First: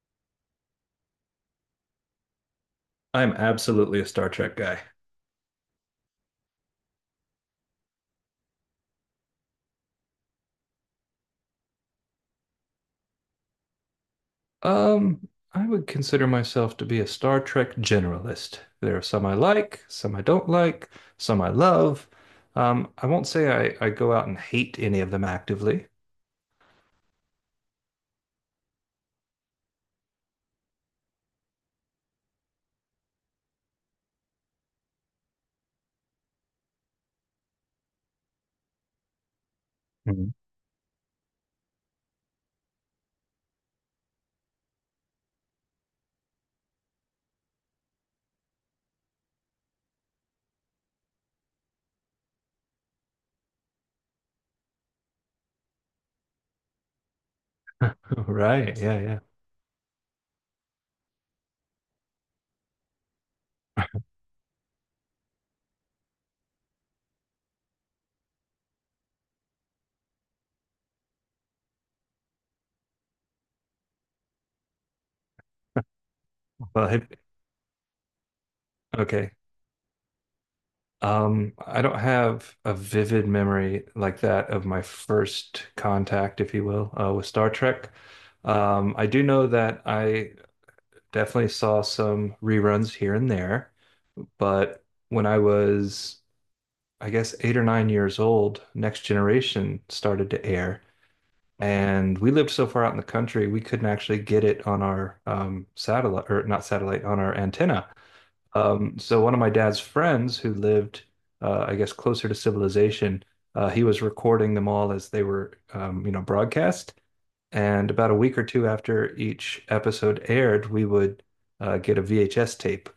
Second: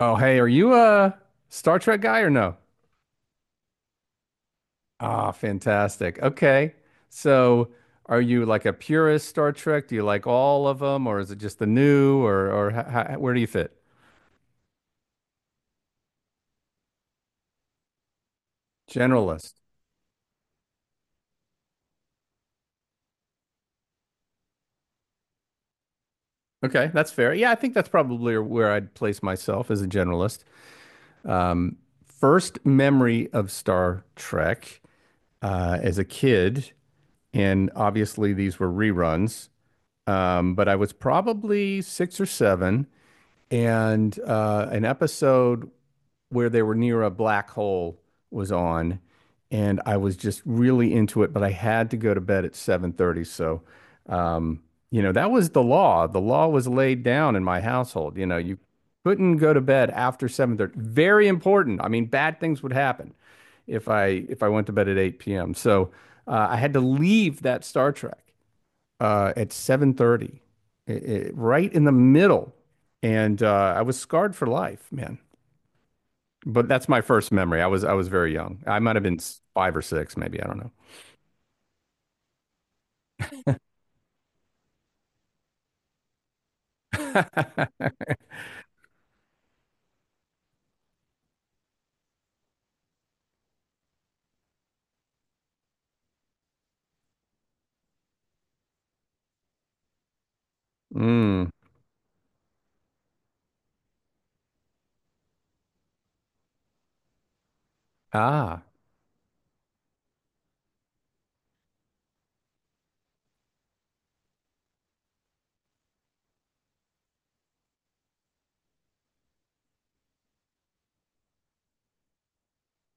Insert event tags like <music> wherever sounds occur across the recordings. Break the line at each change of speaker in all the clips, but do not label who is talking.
Oh, hey, are you a Star Trek guy or no?
I'm absolutely a Star Trek guy.
Ah, fantastic. Okay. So, are you like a purist Star Trek? Do you like all of them or is it just the new or how, where do you fit?
I would consider myself to be a Star Trek generalist. There are some I
Generalist.
like, some I don't like, some I love. I won't say I go out and hate any of them actively.
Okay, that's fair. Yeah, I think that's probably where I'd place myself as a generalist. Um, First memory of Star Trek as a kid, and obviously these were reruns,
Mhm.
but I was probably six or seven. And an episode where they were near a black hole was on, and I was just really into it, but I had to go to bed at 7:30, so um, you know, that was the law. The law was laid down in my household. You
<laughs>
know, you
Right, yeah, yeah.
couldn't go to bed after 7:30. Very important. I mean, bad things would happen if I went to bed at 8 p.m. So I had to leave that Star Trek at 7:30, right in the middle, and I was scarred for life, man. But that's
Well,
my
have-
first memory. I was very young. I might have been
okay.
five or six, maybe. I don't
I don't have a vivid memory like that of my first contact, if you will,
know.
with Star Trek.
<laughs>
I do know that I definitely saw some reruns here and there. But when I was, I guess, 8 or 9 years old, Next Generation started to air.
Mm.
And we lived so far out in the country, we couldn't actually get it on our satellite, or not satellite, on our antenna.
Ah,
So one of my dad's friends who lived, I guess, closer to civilization, he was recording them all as they were, you know, broadcast. And about a week or two after each episode aired, we would get a VHS tape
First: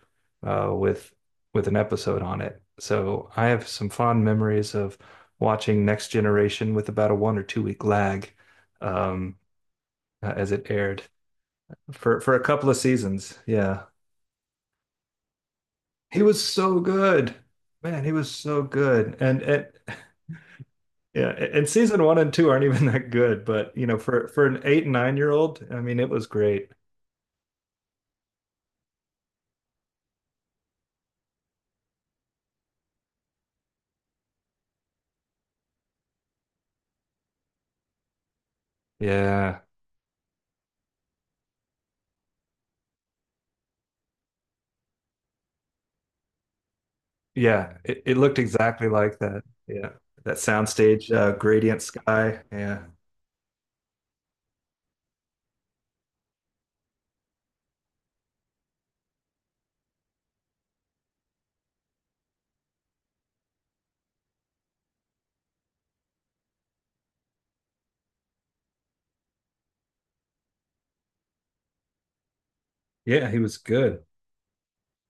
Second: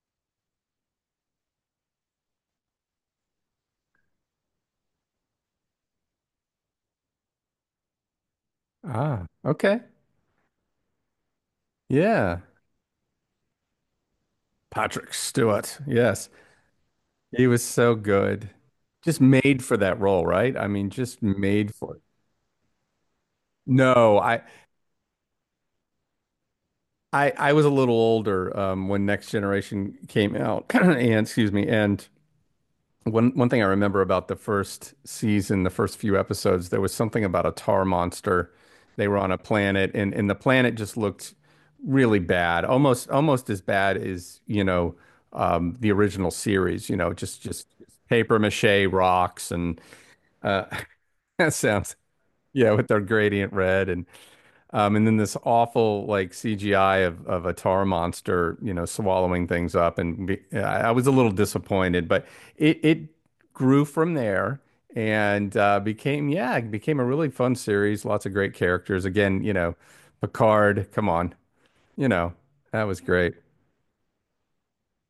uh, with with an episode on it. So I have some fond memories of watching Next Generation with about a 1 or 2 week lag,
ah,
um,
okay.
as it aired for
Yeah.
a couple of seasons. Yeah,
Patrick Stewart.
he
Yes.
was so good,
He was so
man. He was
good.
so good,
Just
and
made
and
for that role, right? I mean, just
yeah, and
made for it.
season one and two aren't even <laughs> that good, but you know,
No,
for for an 8 and 9 year old, I mean, it was great.
I was a little older when Next Generation came out, <clears throat> and excuse me, and one thing I remember about the first season, the first few episodes, there was something about a tar monster. They were on a
Yeah.
planet and the planet just looked really bad. Almost as bad as, you know, the original series, you know, just
Yeah, it
paper
looked
mache
exactly like that.
rocks and
Yeah, that
uh
soundstage
<laughs>
gradient
sounds
sky.
yeah,
Yeah,
with their gradient red and then this awful like CGI of a tar monster, you know, swallowing things up, and I was a little disappointed, but it grew from there and became yeah, it became a really fun series. Lots of great characters. Again, you know, Picard, come on, you know, that was
yeah,
great.
he was good.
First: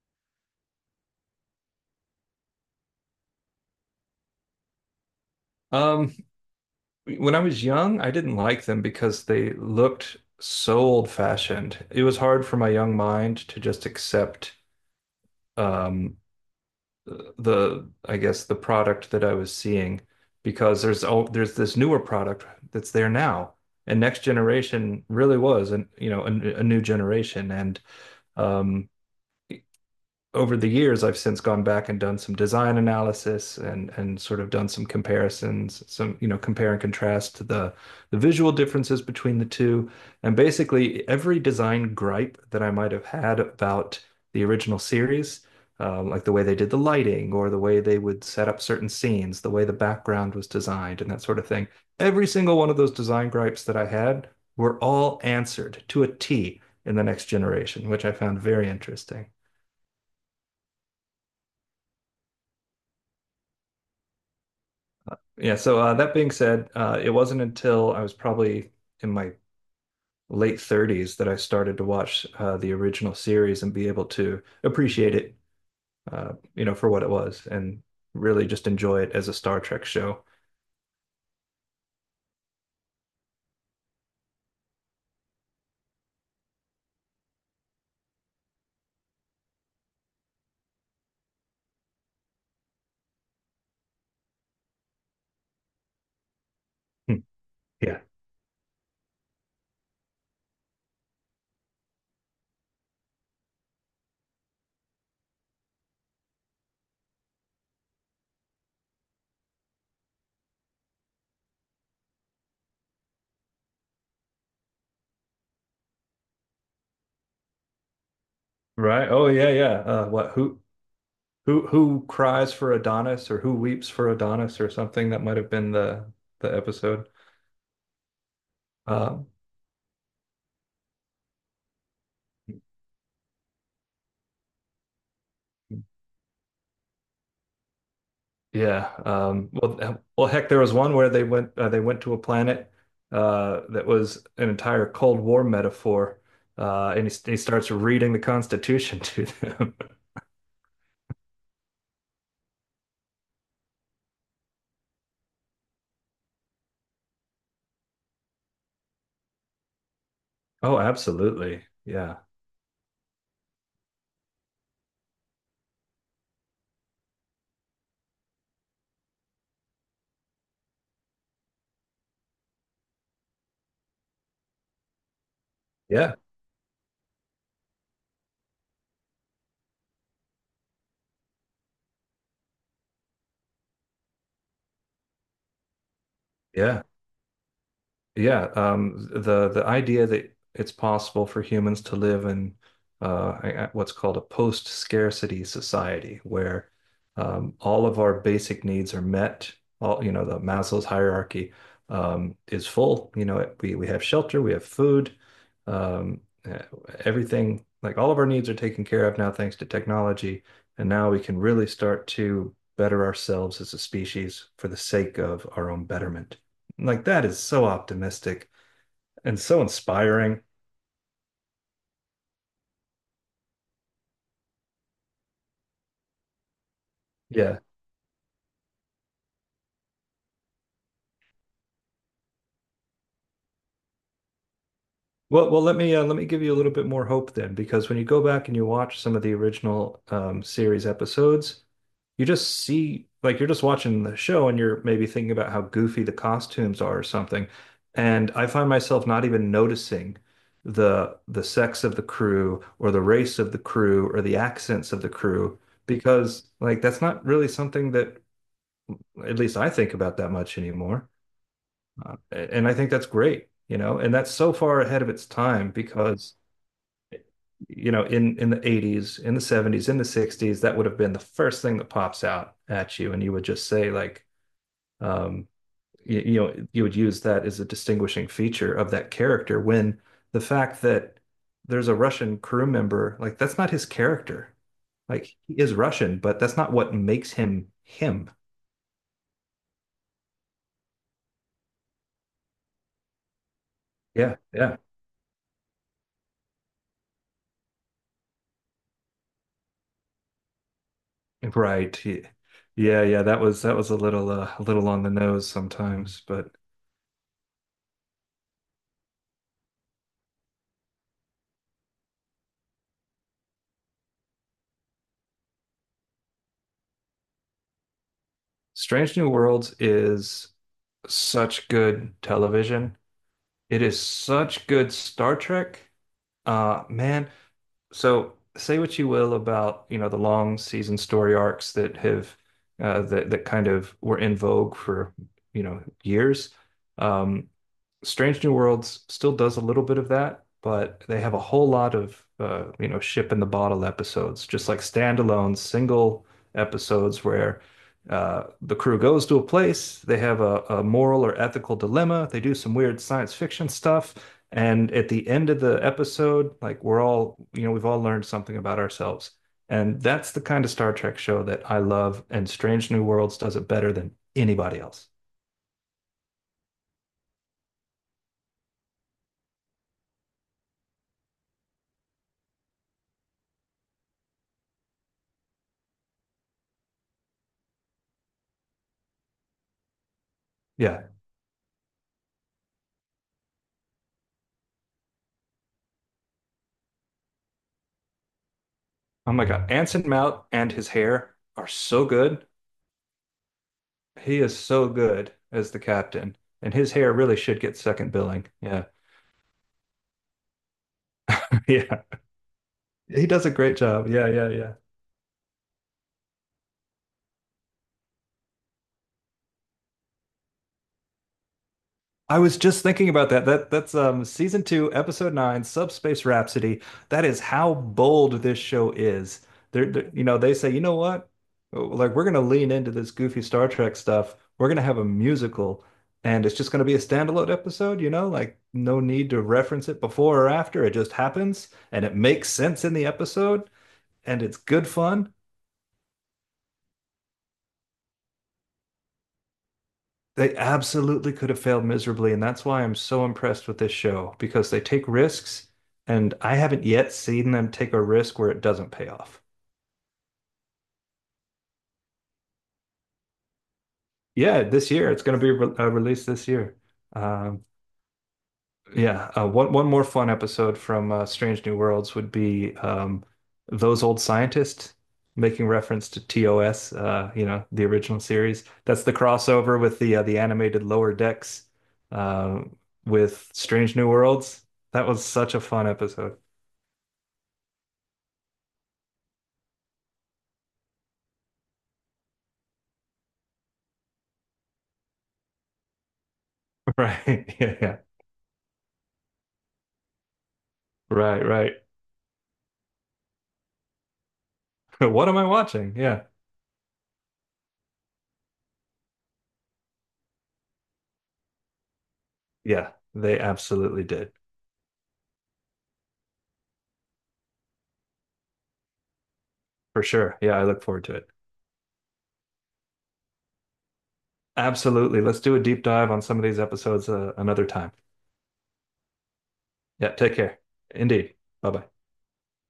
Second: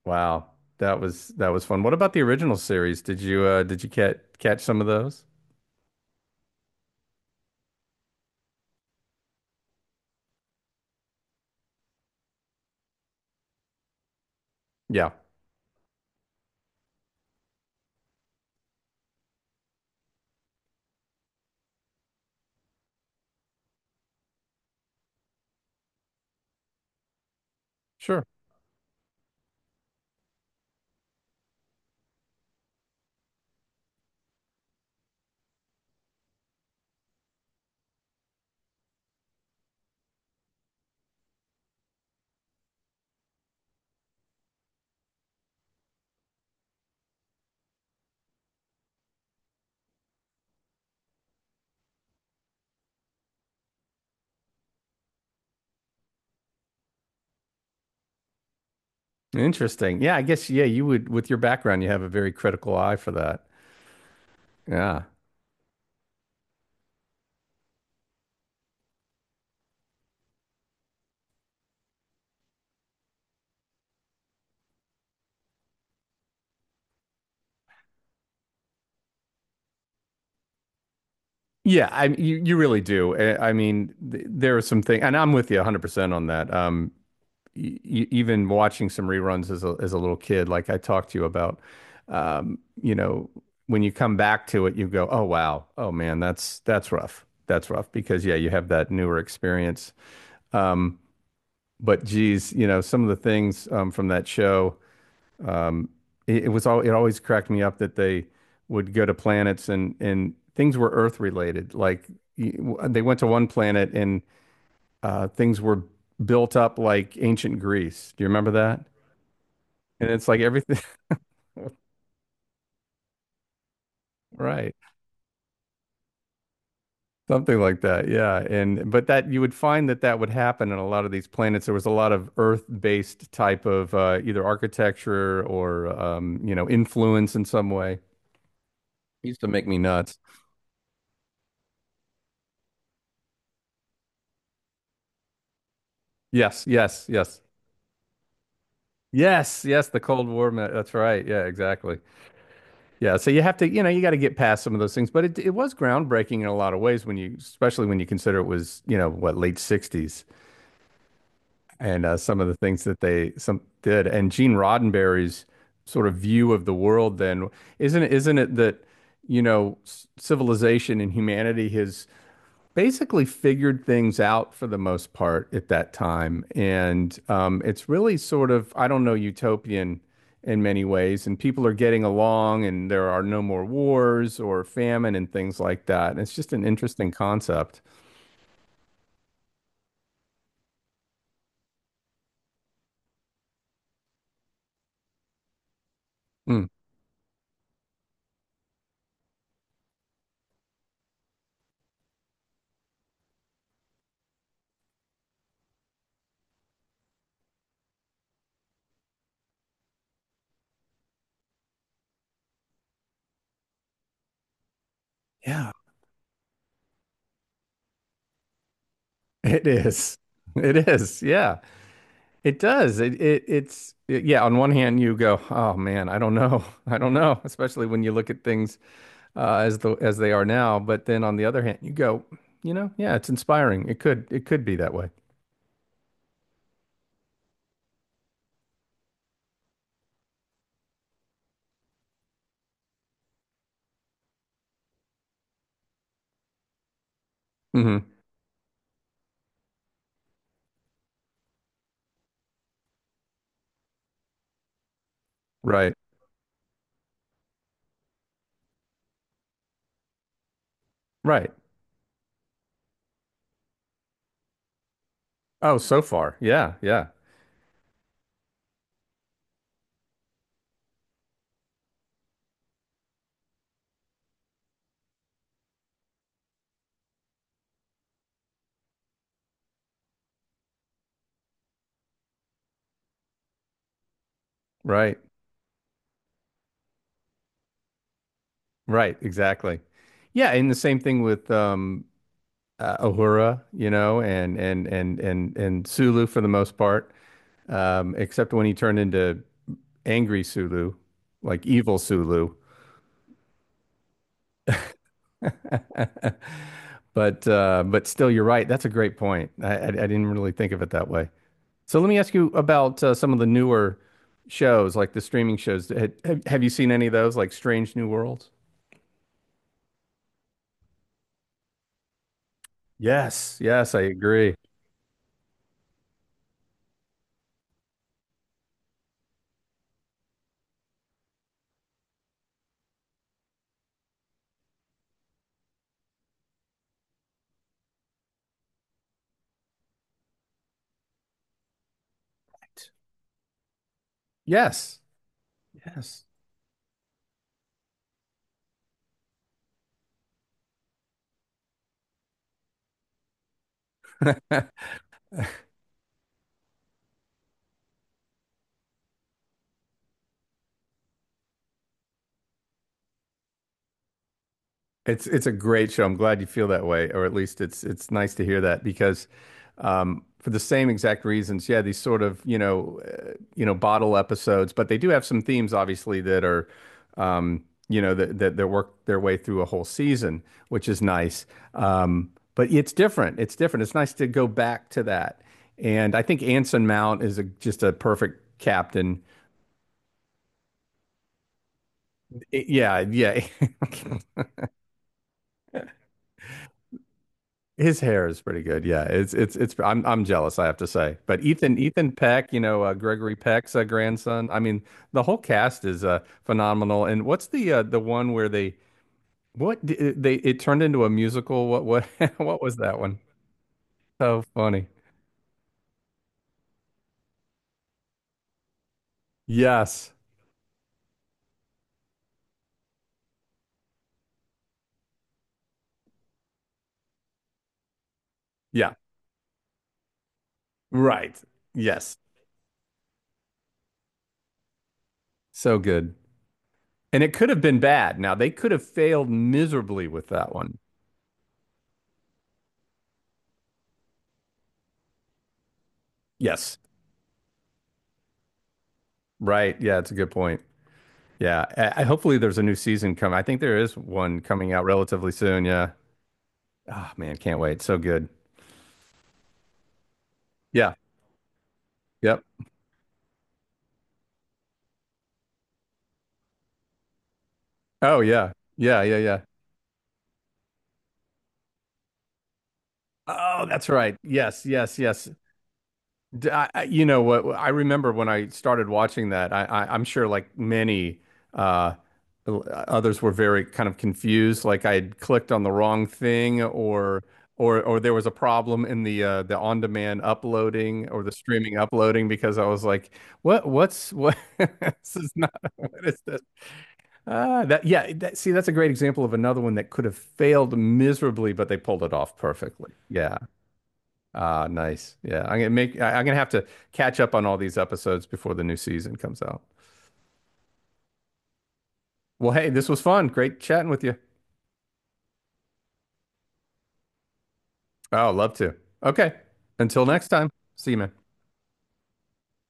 Wow, that was fun. What about the original series? Did you catch some of those?
Um, when I was young, I didn't like them because they looked so old-fashioned. It was hard for my young mind to just accept
Yeah,
um, the, I guess, the product that I was seeing because there's this newer product that's there now, and Next Generation really was, and you know, a new generation, and
sure.
um, over the years, I've since gone back and done some design analysis and sort of done some comparisons, some, you know, compare and contrast to the visual differences between the two. And basically, every design gripe that I might have had about the original series, like the way they did the lighting or the way they would set up certain scenes, the way the background was designed, and that sort of thing, every single one of those design gripes that I had were all answered to a T in the next generation, which I found very interesting.
Interesting. Yeah, I guess yeah, you would with your background, you have a very critical eye for that. Yeah.
Yeah, so that being said, it wasn't until I was probably in my late 30s that I started to watch the original series and be able to appreciate it, you know, for what it was and really just enjoy it as a Star Trek show.
Yeah, you really do. I mean, th there are some things, and I'm with you 100% on that. Even watching some reruns as a little kid, like I talked to you about, you know, when you come back to it, you go, "Oh wow, oh man, that's
Hmm.
rough. That's rough."
Yeah.
Because yeah, you have that newer experience. Um, but geez, you know, some of the things from that show. Um, it was all it always cracked me up that they would go to planets and things were Earth related. Like they went to one planet and things were built up like ancient Greece. Do you remember that?
Right. Oh yeah, yeah.
And it's
What?
like
Who?
everything,
Who cries for Adonis or who weeps for Adonis or
<laughs> right?
something? That might have been the episode.
Something like that. Yeah. And but
Um,
that you would find that that would happen in a lot of these planets. There was a lot of Earth-based type of either architecture or you know influence in some way.
Yeah.
It used to
Um,
make me
well, uh,
nuts.
well, heck, there was one where they went to a planet that was an entire Cold War metaphor,
Yes.
uh,
Yes.
and he, he
Yes.
starts reading the Constitution to
Yes,
them.
yes, the
<laughs>
Cold War. That's right. Yeah, exactly. Yeah, so you have to, you know, you got to get past some of those things, but it was groundbreaking in a lot of ways when you, especially when you consider it was, you know, what, late 60s
Oh, absolutely.
and
Yeah.
some of the things that they some did and Gene Roddenberry's sort of view of the world then isn't it that, you know, civilization and humanity has basically figured things out for the most part at that
Yeah.
time. And it's really sort of, I don't know, utopian in many ways. And people are getting along and there are no more wars or famine and things like that. And it's just an
Yeah.
interesting concept.
Yeah, the idea that it's possible for humans to live in what's called a post-scarcity society,
Mm.
where all of our basic needs are met. All, you know, the Maslow's hierarchy is full. You know, we have shelter, we have food, um, eh, everything, like all of our needs are taken care of now thanks to technology, and now we can really start to better ourselves as a species for the sake of our
Yeah,
own betterment. Like that is so optimistic and so
it is.
inspiring.
It is. Yeah, it does. Yeah, on one hand you go, "Oh man, I don't know. <laughs> I don't know,"
Yeah.
especially when you look at things as the as they are now. But then on the other hand, you go, you know, yeah, it's inspiring. It could be that way.
Well, let me give you a little bit more hope then, because when you go back and you watch some of the original series episodes, you just see, like you're just watching the show and you're maybe thinking about how goofy the costumes are or something.
Hmm.
And I find myself not even noticing the sex of the crew or the race of the crew or the accents of the crew
Right.
because, like, that's not really something that, at least I think about, that much anymore.
Right.
And I think that's great, you know, and that's so far ahead of its time
Oh, so
because,
far. Yeah. Yeah.
you know, in the 80s, in the 70s, in the 60s, that would have been the first thing that pops out at you, and you would just say, like, um, you know, you would use that as a distinguishing feature of that character when the fact that there's a Russian crew member, like, that's not his character.
Right.
Like, he is Russian, but that's not what makes him him.
Right. Exactly. Yeah. And the same thing with Uhura, you know,
Yeah,
and
yeah.
and and and and Sulu for the most part. Except when he turned into angry Sulu, like evil
Right. ye-
Sulu.
Yeah, yeah, that was a little on the nose
<laughs>
sometimes, but
But still, you're right. That's a great point. I didn't really think of it that way. So let me ask you about some of the newer shows, like the streaming shows. Have you seen any of those, like Strange New Worlds?
Strange New Worlds is such good television.
Yes,
It
yes,
is
I agree.
such good Star Trek. Man, so say what you will about, you know, the long season story arcs that have that kind of were in vogue for, you know, years. Um Strange New Worlds still does a little bit of that, but they have a whole lot of you know, ship in the bottle episodes, just like
Yes,
standalone
yes.
single episodes where the crew goes to a place, they have a moral or ethical dilemma, they do some weird science fiction stuff,
<laughs>
and at the end of the episode, like, we're all, you know, we've all learned something about ourselves. And that's the kind of Star Trek show that I love, and Strange New Worlds does it better than anybody else.
It's a great show. I'm glad you feel that way, or at least it's nice to hear that because for the same exact reasons, yeah, these sort of you know bottle episodes, but they do have some themes obviously that are you know that work their way through a whole season, which is
Yeah.
nice. But it's different. It's different. It's nice to go back to that. And I think Anson Mount is a, just a perfect captain.
Oh my God. Anson Mount and his hair are so good.
Yeah, yeah. <laughs>
He is so good as the captain. And his hair really should get
His
second
hair is
billing.
pretty good.
Yeah.
Yeah, it's it's. I'm jealous, I have to say. But
<laughs>
Ethan
Yeah.
Ethan Peck, you know,
He
Gregory
does a
Peck's
great job. Yeah, yeah,
grandson. I
yeah.
mean, the whole cast is phenomenal. And what's the one where they what d- they it turned into a musical? What <laughs>
I was
what was
just
that
thinking
one?
about that. That's
So
season
funny.
two, episode nine, Subspace Rhapsody. That is how bold this show is.
Yes.
You know, they say, you know what? Oh, like we're gonna lean into this goofy Star Trek stuff. We're gonna have a musical, and it's just gonna be a standalone episode, you know, like
Yeah.
no need to reference it before or after. It just
Right.
happens and it
Yes.
makes sense in the episode and it's good fun.
So good. And it could have been bad. Now they could have failed miserably with that
They
one.
absolutely could have failed miserably, and that's why I'm so impressed with this show because they take risks, and I
Yes.
haven't yet seen them take a risk where it doesn't pay off.
Right. Yeah, it's a good point. Yeah, hopefully there's a new season coming. I think there is one
Yeah,
coming out
this year it's
relatively
going to be
soon.
re
Yeah.
released this year.
Oh man, can't
Um,
wait. So good.
Yeah, one more fun episode
Yeah.
from Strange New Worlds would
Yep.
be those old scientists making reference to TOS, you know, the
Oh
original
yeah.
series.
Yeah.
That's the
Yeah. Yeah.
crossover with the animated Lower Decks uh, with
Oh, that's
Strange New
right. Yes.
Worlds.
Yes.
That was
Yes.
such a fun episode. <laughs>
You know what? I remember when I started watching that. I'm sure like many uh, others were very kind of confused. Like I had clicked on the wrong thing,
Right. Yeah, yeah.
or there was a problem in the on-demand uploading or the
Right, right.
streaming uploading because I was like, what? <laughs>
<laughs>
This
What
is
am I
not <laughs>
watching?
what is
Yeah.
this? That yeah. That, see, that's a great example of another one that could have failed miserably, but they pulled it off
Yeah,
perfectly. Yeah.
they absolutely did.
Ah, nice. I'm gonna have to catch up on all these episodes before the new season comes out.
For sure. Yeah, I look forward to it.
Well, hey, this was fun. Great chatting with you.
Absolutely. Let's do a deep dive on some of these episodes another time.
Oh, love to. Okay. Until
Yeah,
next
take
time.
care.
See you, man.
Indeed. Bye bye.